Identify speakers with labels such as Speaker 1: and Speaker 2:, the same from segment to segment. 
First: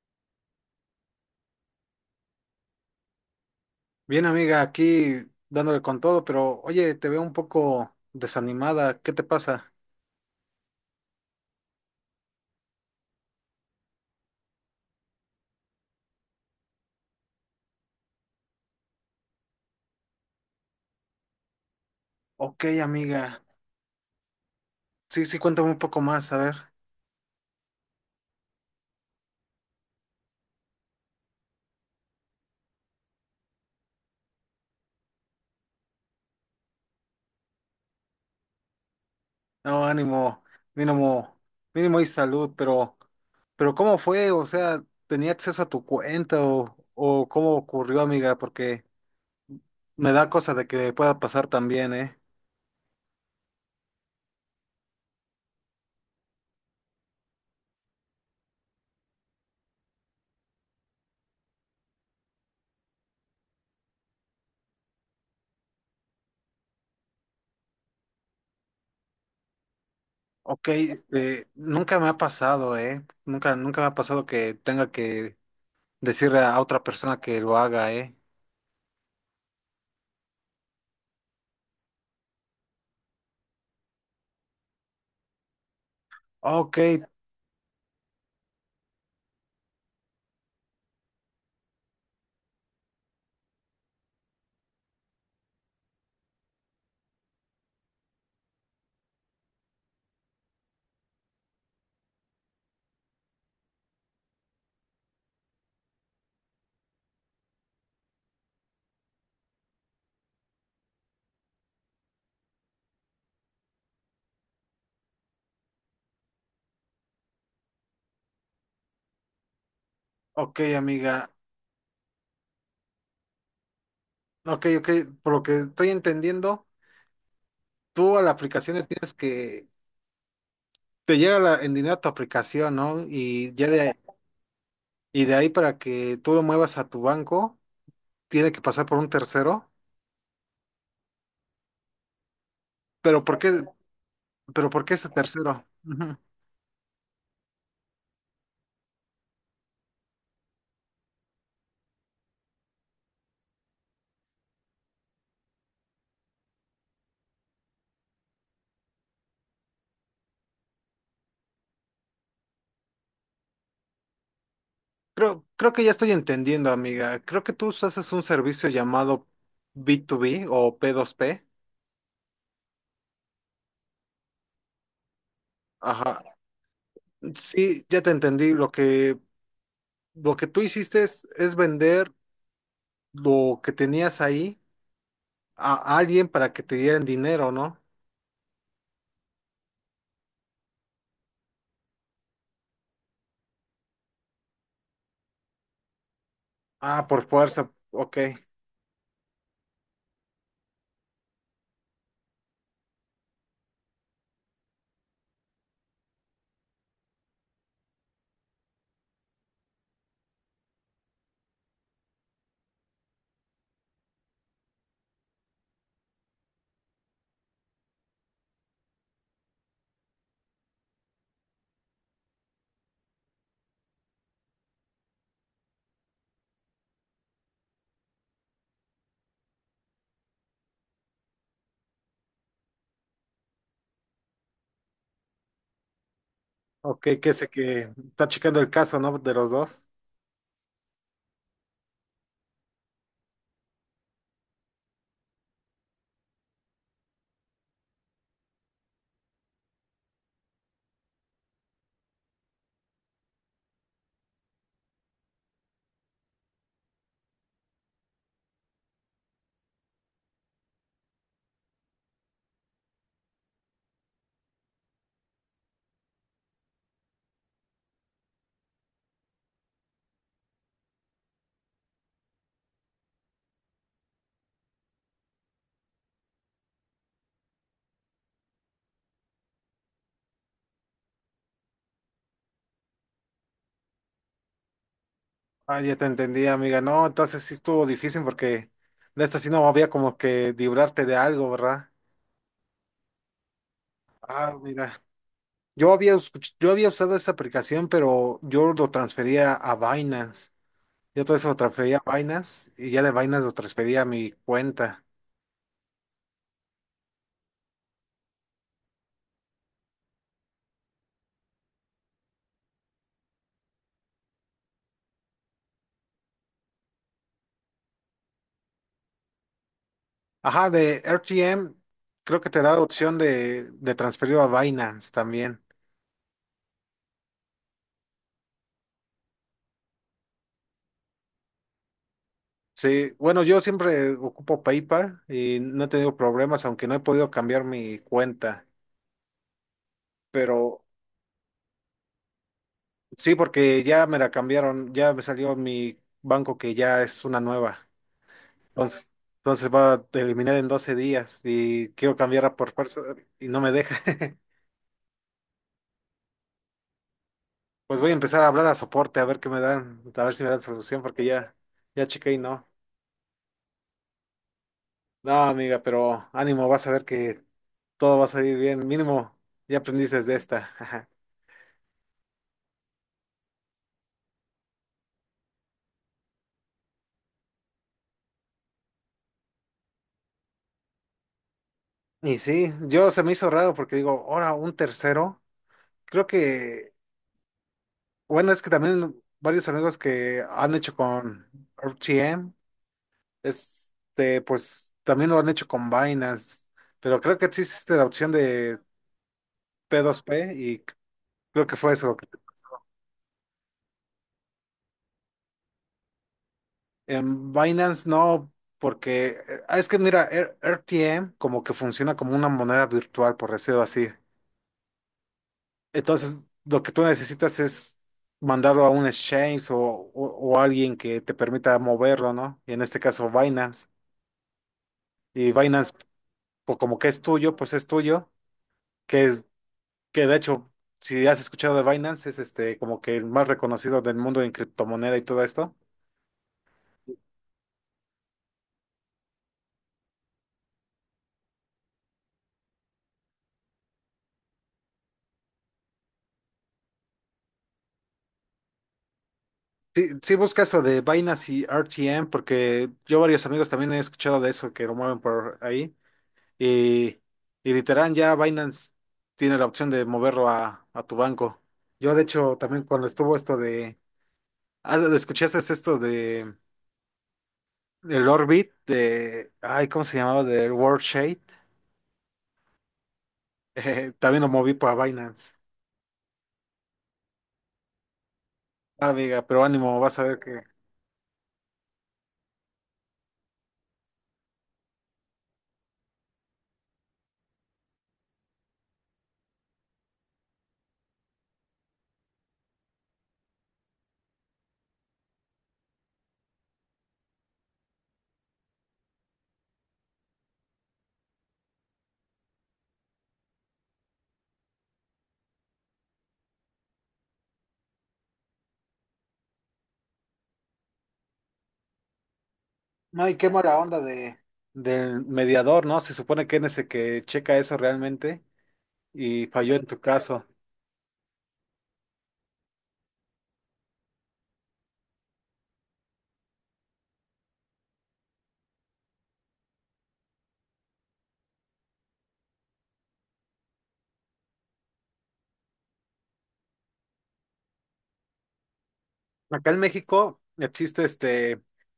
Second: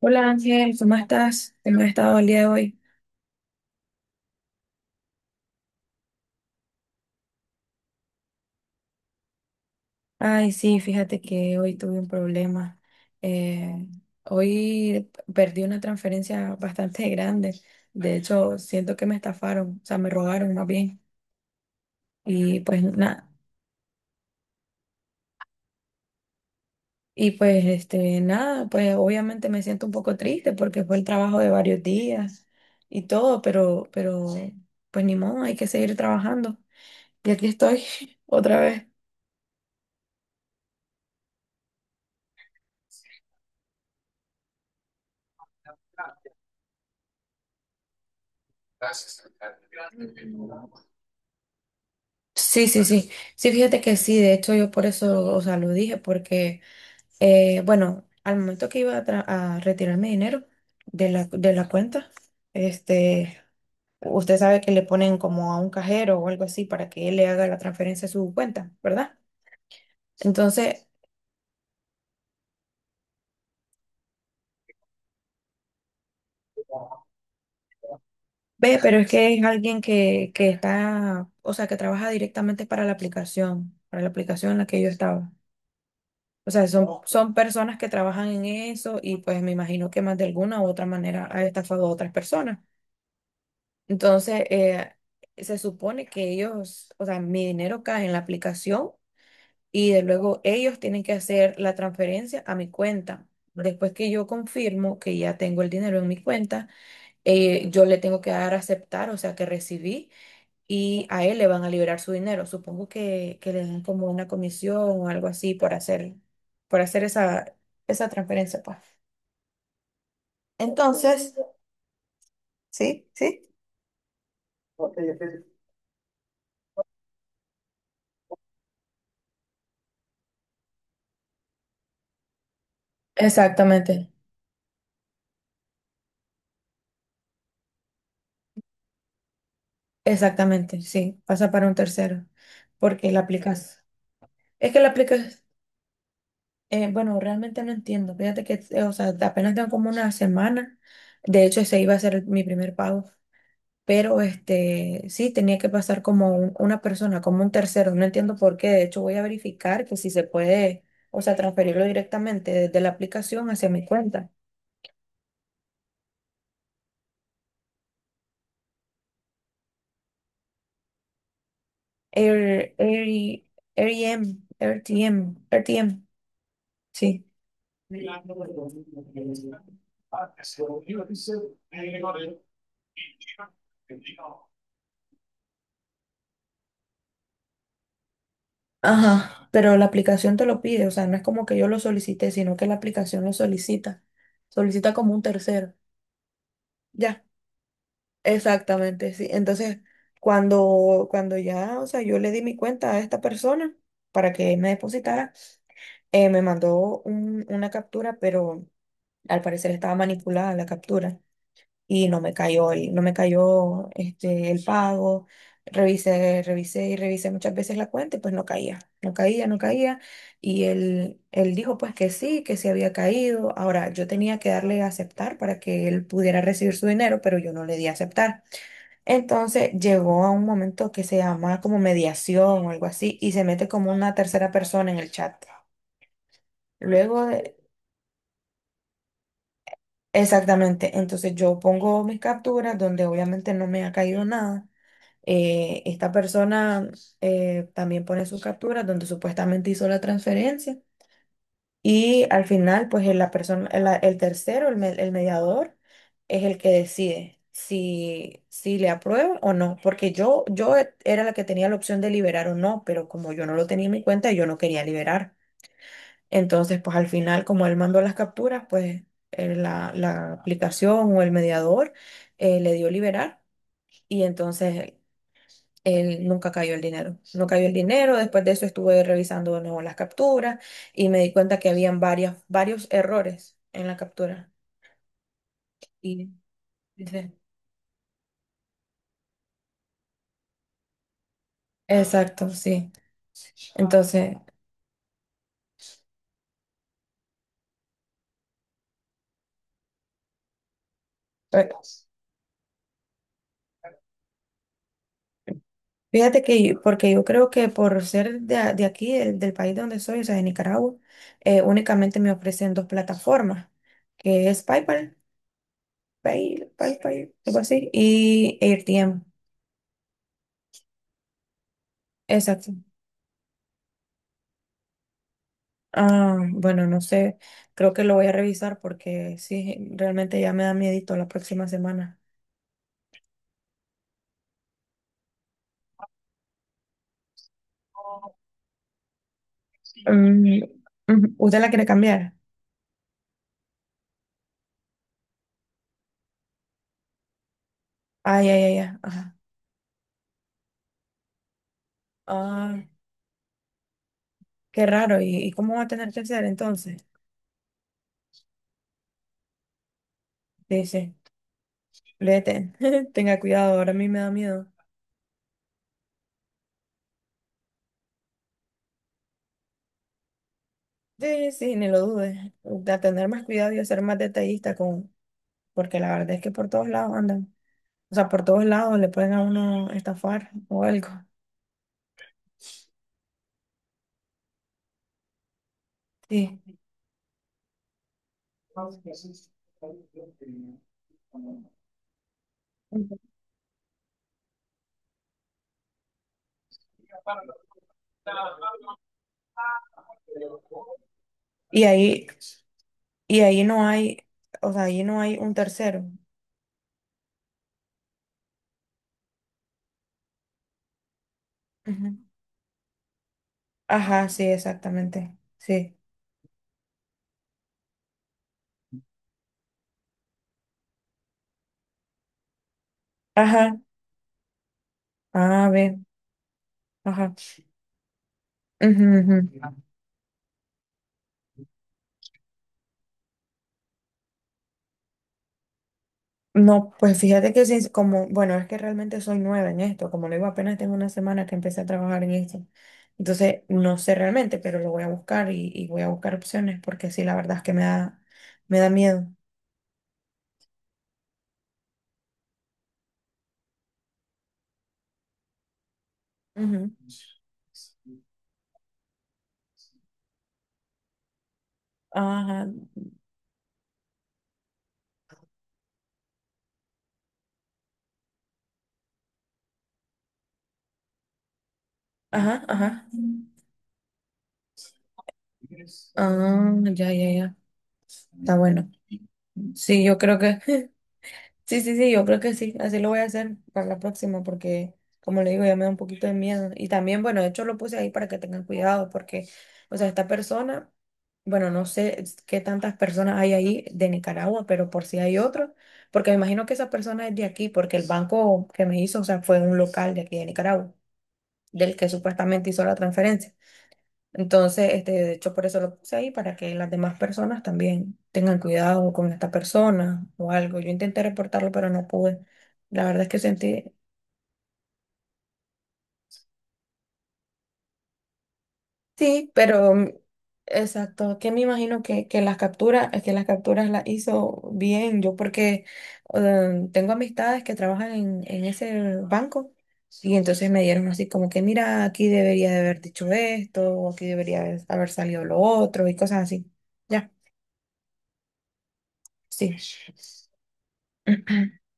Speaker 1: Hola Ángel, ¿cómo estás? ¿Cómo has estado el día de hoy?
Speaker 2: Bien, amiga, aquí dándole con todo, pero oye, te veo un poco desanimada. ¿Qué te pasa?
Speaker 1: Ay, sí, fíjate que hoy tuve un problema. Eh, hoy perdí una transferencia bastante grande. De hecho, siento que me estafaron, o sea, me robaron más bien. Y
Speaker 2: Ok,
Speaker 1: pues nada,
Speaker 2: amiga. Sí, sí, cuéntame un poco más, a ver.
Speaker 1: y nada, pues obviamente me siento un poco triste porque fue el trabajo de varios días y todo, pero pues ni modo, hay que seguir trabajando. Y aquí estoy otra vez.
Speaker 2: No, ánimo, mínimo, mínimo y salud, pero ¿cómo fue? O sea, ¿tenía acceso a tu cuenta o cómo ocurrió, amiga? Porque me da cosa de que pueda pasar también, ¿eh?
Speaker 1: Sí, sí, sí. Sí, fíjate que sí, de hecho yo por eso, o sea, lo dije, porque, bueno, al momento que iba a retirar mi dinero de la cuenta, este, usted sabe que le ponen como a un cajero o algo así para que él le haga la transferencia a su cuenta, ¿verdad?
Speaker 2: Ok,
Speaker 1: Entonces,
Speaker 2: este, nunca me ha pasado, ¿eh? Nunca me ha pasado que tenga que decirle a otra persona que lo haga, ¿eh?
Speaker 1: ve, pero es que es alguien que está, o sea, que trabaja directamente para la aplicación en la que yo estaba. O sea,
Speaker 2: Ok.
Speaker 1: son personas que trabajan en eso y pues me imagino que más de alguna u otra manera ha estafado a otras personas. Entonces, se supone que ellos, o sea, mi dinero cae en la aplicación y de luego ellos tienen que hacer la transferencia a mi cuenta. Después que yo confirmo que ya tengo el dinero en mi cuenta, yo le tengo que dar a aceptar, o sea, que recibí y a él le van a liberar su dinero. Supongo que le dan como una comisión o algo así por hacer esa transferencia, pues.
Speaker 2: Ok, amiga.
Speaker 1: Entonces,
Speaker 2: Ok, ok. Por lo que estoy entendiendo, tú a la aplicación le tienes que. Te llega la, en dinero a tu aplicación, ¿no?
Speaker 1: exactamente,
Speaker 2: Y de ahí para que tú lo muevas a tu banco, tiene que pasar por un tercero.
Speaker 1: exactamente, sí, pasa para un tercero, porque la
Speaker 2: Pero ¿por qué,
Speaker 1: aplicas.
Speaker 2: pero
Speaker 1: Es que
Speaker 2: ¿por
Speaker 1: la
Speaker 2: qué este
Speaker 1: aplicas,
Speaker 2: tercero? Ujú.
Speaker 1: bueno, realmente no entiendo. Fíjate que, o sea, apenas tengo como una semana. De hecho, ese iba a ser mi primer pago. Pero este, sí, tenía que pasar como un- una persona, como un tercero. No entiendo por qué. De hecho, voy a verificar que si se puede, o sea, transferirlo directamente desde la aplicación hacia mi cuenta.
Speaker 2: Creo que ya estoy entendiendo, amiga. Creo que tú haces un servicio llamado B2B o P2P.
Speaker 1: Air, Air- AirTM, RTM, RTM,
Speaker 2: Ajá.
Speaker 1: sí.
Speaker 2: Sí, ya te entendí. Lo que tú hiciste es vender lo que tenías ahí a alguien para que te dieran dinero, ¿no?
Speaker 1: Ajá, pero la aplicación te lo pide, o sea, no es como que yo lo solicité, sino que la aplicación lo solicita. Solicita como un tercero.
Speaker 2: Ah, por
Speaker 1: Ya.
Speaker 2: fuerza, ok,
Speaker 1: Exactamente, sí. Entonces, cuando ya, o sea, yo le di mi cuenta a esta persona para que me depositara, me mandó un- una captura, pero al parecer estaba manipulada la captura y no me cayó no me cayó este, el pago. Revisé, revisé y revisé muchas veces la cuenta y pues no caía, no caía, no caía. Y él dijo pues que sí había caído. Ahora, yo tenía que darle a aceptar para que él pudiera recibir su dinero, pero yo no le di a aceptar. Entonces llegó a un momento que se llama como mediación o algo así y se mete como una tercera persona en el chat.
Speaker 2: ok,
Speaker 1: Luego
Speaker 2: que sé
Speaker 1: de...
Speaker 2: que está checando el caso, ¿no? De los dos.
Speaker 1: Exactamente, entonces yo pongo mis capturas donde obviamente no me ha caído nada. Esta persona también pone sus capturas donde supuestamente hizo la transferencia. Y al final, pues el- la persona, el tercero, el, me- el mediador, es el que decide si, si le aprueba o no. Porque yo e- era la que tenía la opción de liberar o no, pero como yo no lo tenía en mi cuenta, yo no quería liberar. Entonces, pues al final, como él mandó las capturas, pues la aplicación o el mediador le dio liberar. Y entonces él nunca cayó el dinero. No cayó el dinero, después de eso estuve revisando de nuevo las capturas y me di cuenta que habían varias, varios errores en la captura.
Speaker 2: Ah, ya te
Speaker 1: Y
Speaker 2: entendí, amiga. No,
Speaker 1: dice,
Speaker 2: entonces sí estuvo difícil porque de esta sí no había como que librarte de algo, ¿verdad?
Speaker 1: exacto, sí. Entonces,
Speaker 2: Ah, mira. Yo había, yo había usado esa aplicación, pero yo lo transfería a Binance. Yo todo eso lo
Speaker 1: eh,
Speaker 2: transfería a Binance y ya de Binance lo transfería a mi cuenta.
Speaker 1: fíjate que yo- porque yo creo que por ser de, a- de aquí, del país donde soy, o sea, de Nicaragua, únicamente me ofrecen dos plataformas, que es PayPal, PayPal, algo así, y AirTM.
Speaker 2: Ajá, de RTM creo que te
Speaker 1: Exacto.
Speaker 2: da la opción de transferirlo a Binance también.
Speaker 1: Ah, bueno, no sé, creo que lo voy a revisar porque sí, realmente ya me da miedito la próxima semana.
Speaker 2: Sí, bueno, yo siempre ocupo PayPal y no he tenido problemas, aunque no he podido cambiar mi cuenta.
Speaker 1: Mm,
Speaker 2: Pero
Speaker 1: ujú, ¿usted la quiere cambiar?
Speaker 2: sí, porque ya me la cambiaron, ya me salió mi banco que ya es una nueva.
Speaker 1: Ay, ay, ay, ay,
Speaker 2: Entonces,
Speaker 1: ajá.
Speaker 2: entonces va a eliminar en 12 días y quiero cambiarla por
Speaker 1: Ah,
Speaker 2: fuerza y no me deja.
Speaker 1: qué raro, y cómo va a tener que hacer entonces?
Speaker 2: Pues voy a empezar a hablar a soporte a ver qué me dan, a ver si me dan
Speaker 1: Sí,
Speaker 2: solución,
Speaker 1: sí,
Speaker 2: porque ya, ya chequé y no.
Speaker 1: vete, tenga cuidado, ahora a mí me da miedo.
Speaker 2: No, amiga, pero ánimo, vas a ver que todo va a salir bien. Mínimo, ya aprendiste de esta.
Speaker 1: Sí, sí, ni lo dudes, de tener más cuidado y de ser más detallista con, porque la verdad es que por todos lados andan, o sea, por todos lados le pueden a uno estafar o algo,
Speaker 2: Y sí, yo se me hizo raro porque digo, ahora un tercero. Creo
Speaker 1: sí.
Speaker 2: que, bueno, es que también varios amigos que han hecho con RTM, este, pues también lo han hecho con Binance, pero creo que sí existe la opción de P2P y creo que
Speaker 1: Y
Speaker 2: fue eso.
Speaker 1: ahí... Y ahí no hay, o sea, ahí no hay un tercero.
Speaker 2: En Binance no, porque ah, es que mira, RTM como que
Speaker 1: Ujú.
Speaker 2: funciona como una moneda virtual, por decirlo así.
Speaker 1: Ajá, sí, exactamente. Sí.
Speaker 2: Entonces, lo que tú necesitas es mandarlo a un exchange o alguien que te permita moverlo, ¿no? Y en este caso
Speaker 1: Ajá.
Speaker 2: Binance. Y
Speaker 1: A
Speaker 2: Binance,
Speaker 1: ver.
Speaker 2: pues como que es
Speaker 1: Ajá.
Speaker 2: tuyo, pues es tuyo,
Speaker 1: Ujú,
Speaker 2: que
Speaker 1: ujú.
Speaker 2: es, que de hecho, si has escuchado de Binance, es este como que el más reconocido del mundo en criptomoneda y todo esto.
Speaker 1: No, pues fíjate que sí, como, bueno, es que realmente soy nueva en esto, como le digo, apenas tengo una semana que empecé a trabajar en esto. Entonces, no sé realmente, pero lo voy a buscar y voy a buscar opciones porque sí, la verdad es que me da miedo.
Speaker 2: Sí, sí busca eso de Binance y RTM, porque yo varios amigos también he escuchado de eso que lo mueven por ahí.
Speaker 1: Ujú.
Speaker 2: Y, y literal ya Binance tiene la opción de moverlo a tu banco. Yo de hecho
Speaker 1: Ajá,
Speaker 2: también cuando estuvo esto de. Ah, ¿escuchaste esto de el Orbit de. Ay, ¿cómo se llamaba? Del World Shade.
Speaker 1: ajá, ajá.
Speaker 2: También lo moví para Binance.
Speaker 1: Ah, ya, ya, ya. Está bueno.
Speaker 2: Ah, amiga, pero ánimo,
Speaker 1: Sí, yo
Speaker 2: vas a
Speaker 1: creo
Speaker 2: ver
Speaker 1: que
Speaker 2: que.
Speaker 1: sí, sí, sí, yo creo que sí, así lo voy a hacer para la próxima porque, como le digo, ya me da un poquito de miedo. Y también, bueno, de hecho lo puse ahí para que tengan cuidado porque, o sea, esta persona, bueno, no sé es- qué tantas personas hay ahí de Nicaragua, pero por si hay otro, porque me imagino que esa persona es de aquí, porque el banco que me hizo, o sea, fue un local de aquí de Nicaragua, del que supuestamente hizo la transferencia. Entonces, este, de hecho, por eso lo puse ahí, para que las demás personas también tengan cuidado con esta persona o algo. Yo intenté reportarlo, pero no pude. La verdad es
Speaker 2: No, y
Speaker 1: que
Speaker 2: qué mala
Speaker 1: sentí,
Speaker 2: onda de del mediador, ¿no? Se supone que es ese que checa eso realmente. Y
Speaker 1: sí,
Speaker 2: falló en
Speaker 1: pero
Speaker 2: tu
Speaker 1: mm,
Speaker 2: caso.
Speaker 1: exacto, que me imagino que las capturas las hizo bien. Yo porque tengo amistades que trabajan en ese banco. Y entonces me dieron así como que, mira, aquí debería de haber dicho esto, o aquí debería haber salido lo otro, y cosas así. Ya,
Speaker 2: Acá
Speaker 1: sí.
Speaker 2: en México existe este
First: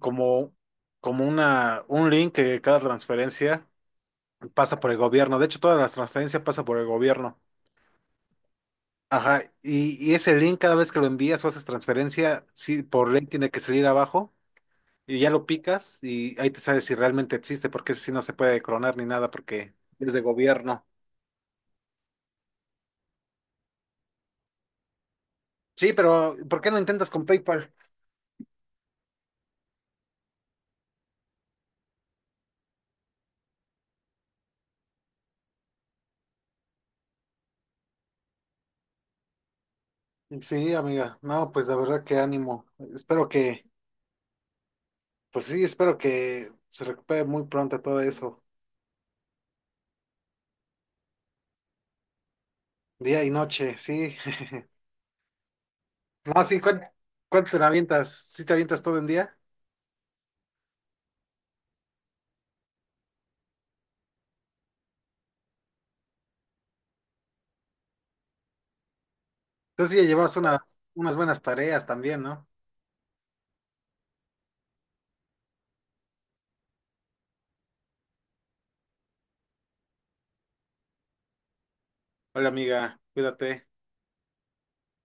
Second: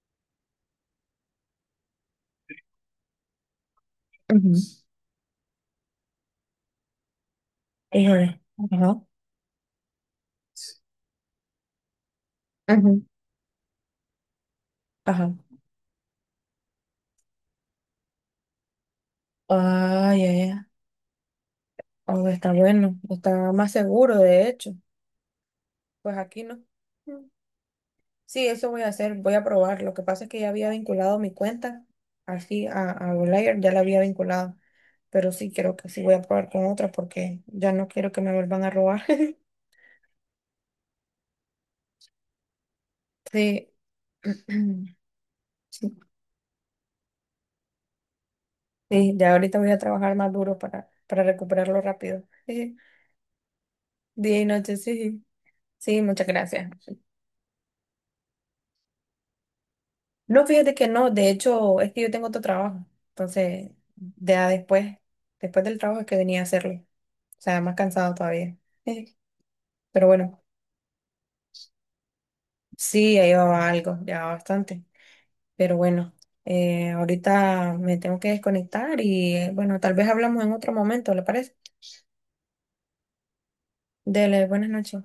Speaker 2: como, como una, un link que cada transferencia pasa
Speaker 1: Ujú.
Speaker 2: por el gobierno. De hecho, todas las transferencias pasan por el gobierno.
Speaker 1: Híjole. Ajá.
Speaker 2: Ajá, y ese link cada vez que lo envías o haces transferencia, sí,
Speaker 1: Ujú.
Speaker 2: por link tiene que salir abajo y ya
Speaker 1: Ajá.
Speaker 2: lo picas y ahí te sabes si realmente existe, porque ese sí no se puede clonar ni nada porque
Speaker 1: Ah,
Speaker 2: es de
Speaker 1: ya, ya.
Speaker 2: gobierno.
Speaker 1: Oh, está bueno. Está más seguro, de hecho.
Speaker 2: Sí,
Speaker 1: Pues
Speaker 2: pero
Speaker 1: aquí
Speaker 2: ¿por
Speaker 1: no.
Speaker 2: qué no intentas con
Speaker 1: Mm.
Speaker 2: PayPal?
Speaker 1: Sí, eso voy a hacer. Voy a probar. Lo que pasa es que ya había vinculado mi cuenta. Así a Outlier ya la había vinculado. Pero sí, creo que sí voy a probar con otra porque ya no quiero que me vuelvan a robar.
Speaker 2: Sí, amiga. No, pues la verdad que ánimo. Espero que.
Speaker 1: Sí.
Speaker 2: Pues sí,
Speaker 1: Sí,
Speaker 2: espero que se recupere muy pronto todo eso,
Speaker 1: sí, ya ahorita voy a trabajar más duro para recuperarlo rápido.
Speaker 2: día y noche, sí.
Speaker 1: Día y noche, sí. Sí, muchas
Speaker 2: No, sí,
Speaker 1: gracias.
Speaker 2: ¿cuánto, te avientas? ¿Sí te avientas todo en día?
Speaker 1: No, fíjate que no, de hecho, es que yo tengo otro trabajo, entonces ya después, después del trabajo es que venía a hacerlo, o sea, más cansado todavía.
Speaker 2: Entonces sí,
Speaker 1: Pero
Speaker 2: ya llevas
Speaker 1: bueno,
Speaker 2: una, unas buenas tareas también, ¿no?
Speaker 1: sí, ya llevaba algo, ya bastante, pero bueno, ahorita me tengo que desconectar y bueno, tal vez hablamos en otro momento, ¿le parece?
Speaker 2: Hola amiga, cuídate.
Speaker 1: Dele, buenas noches.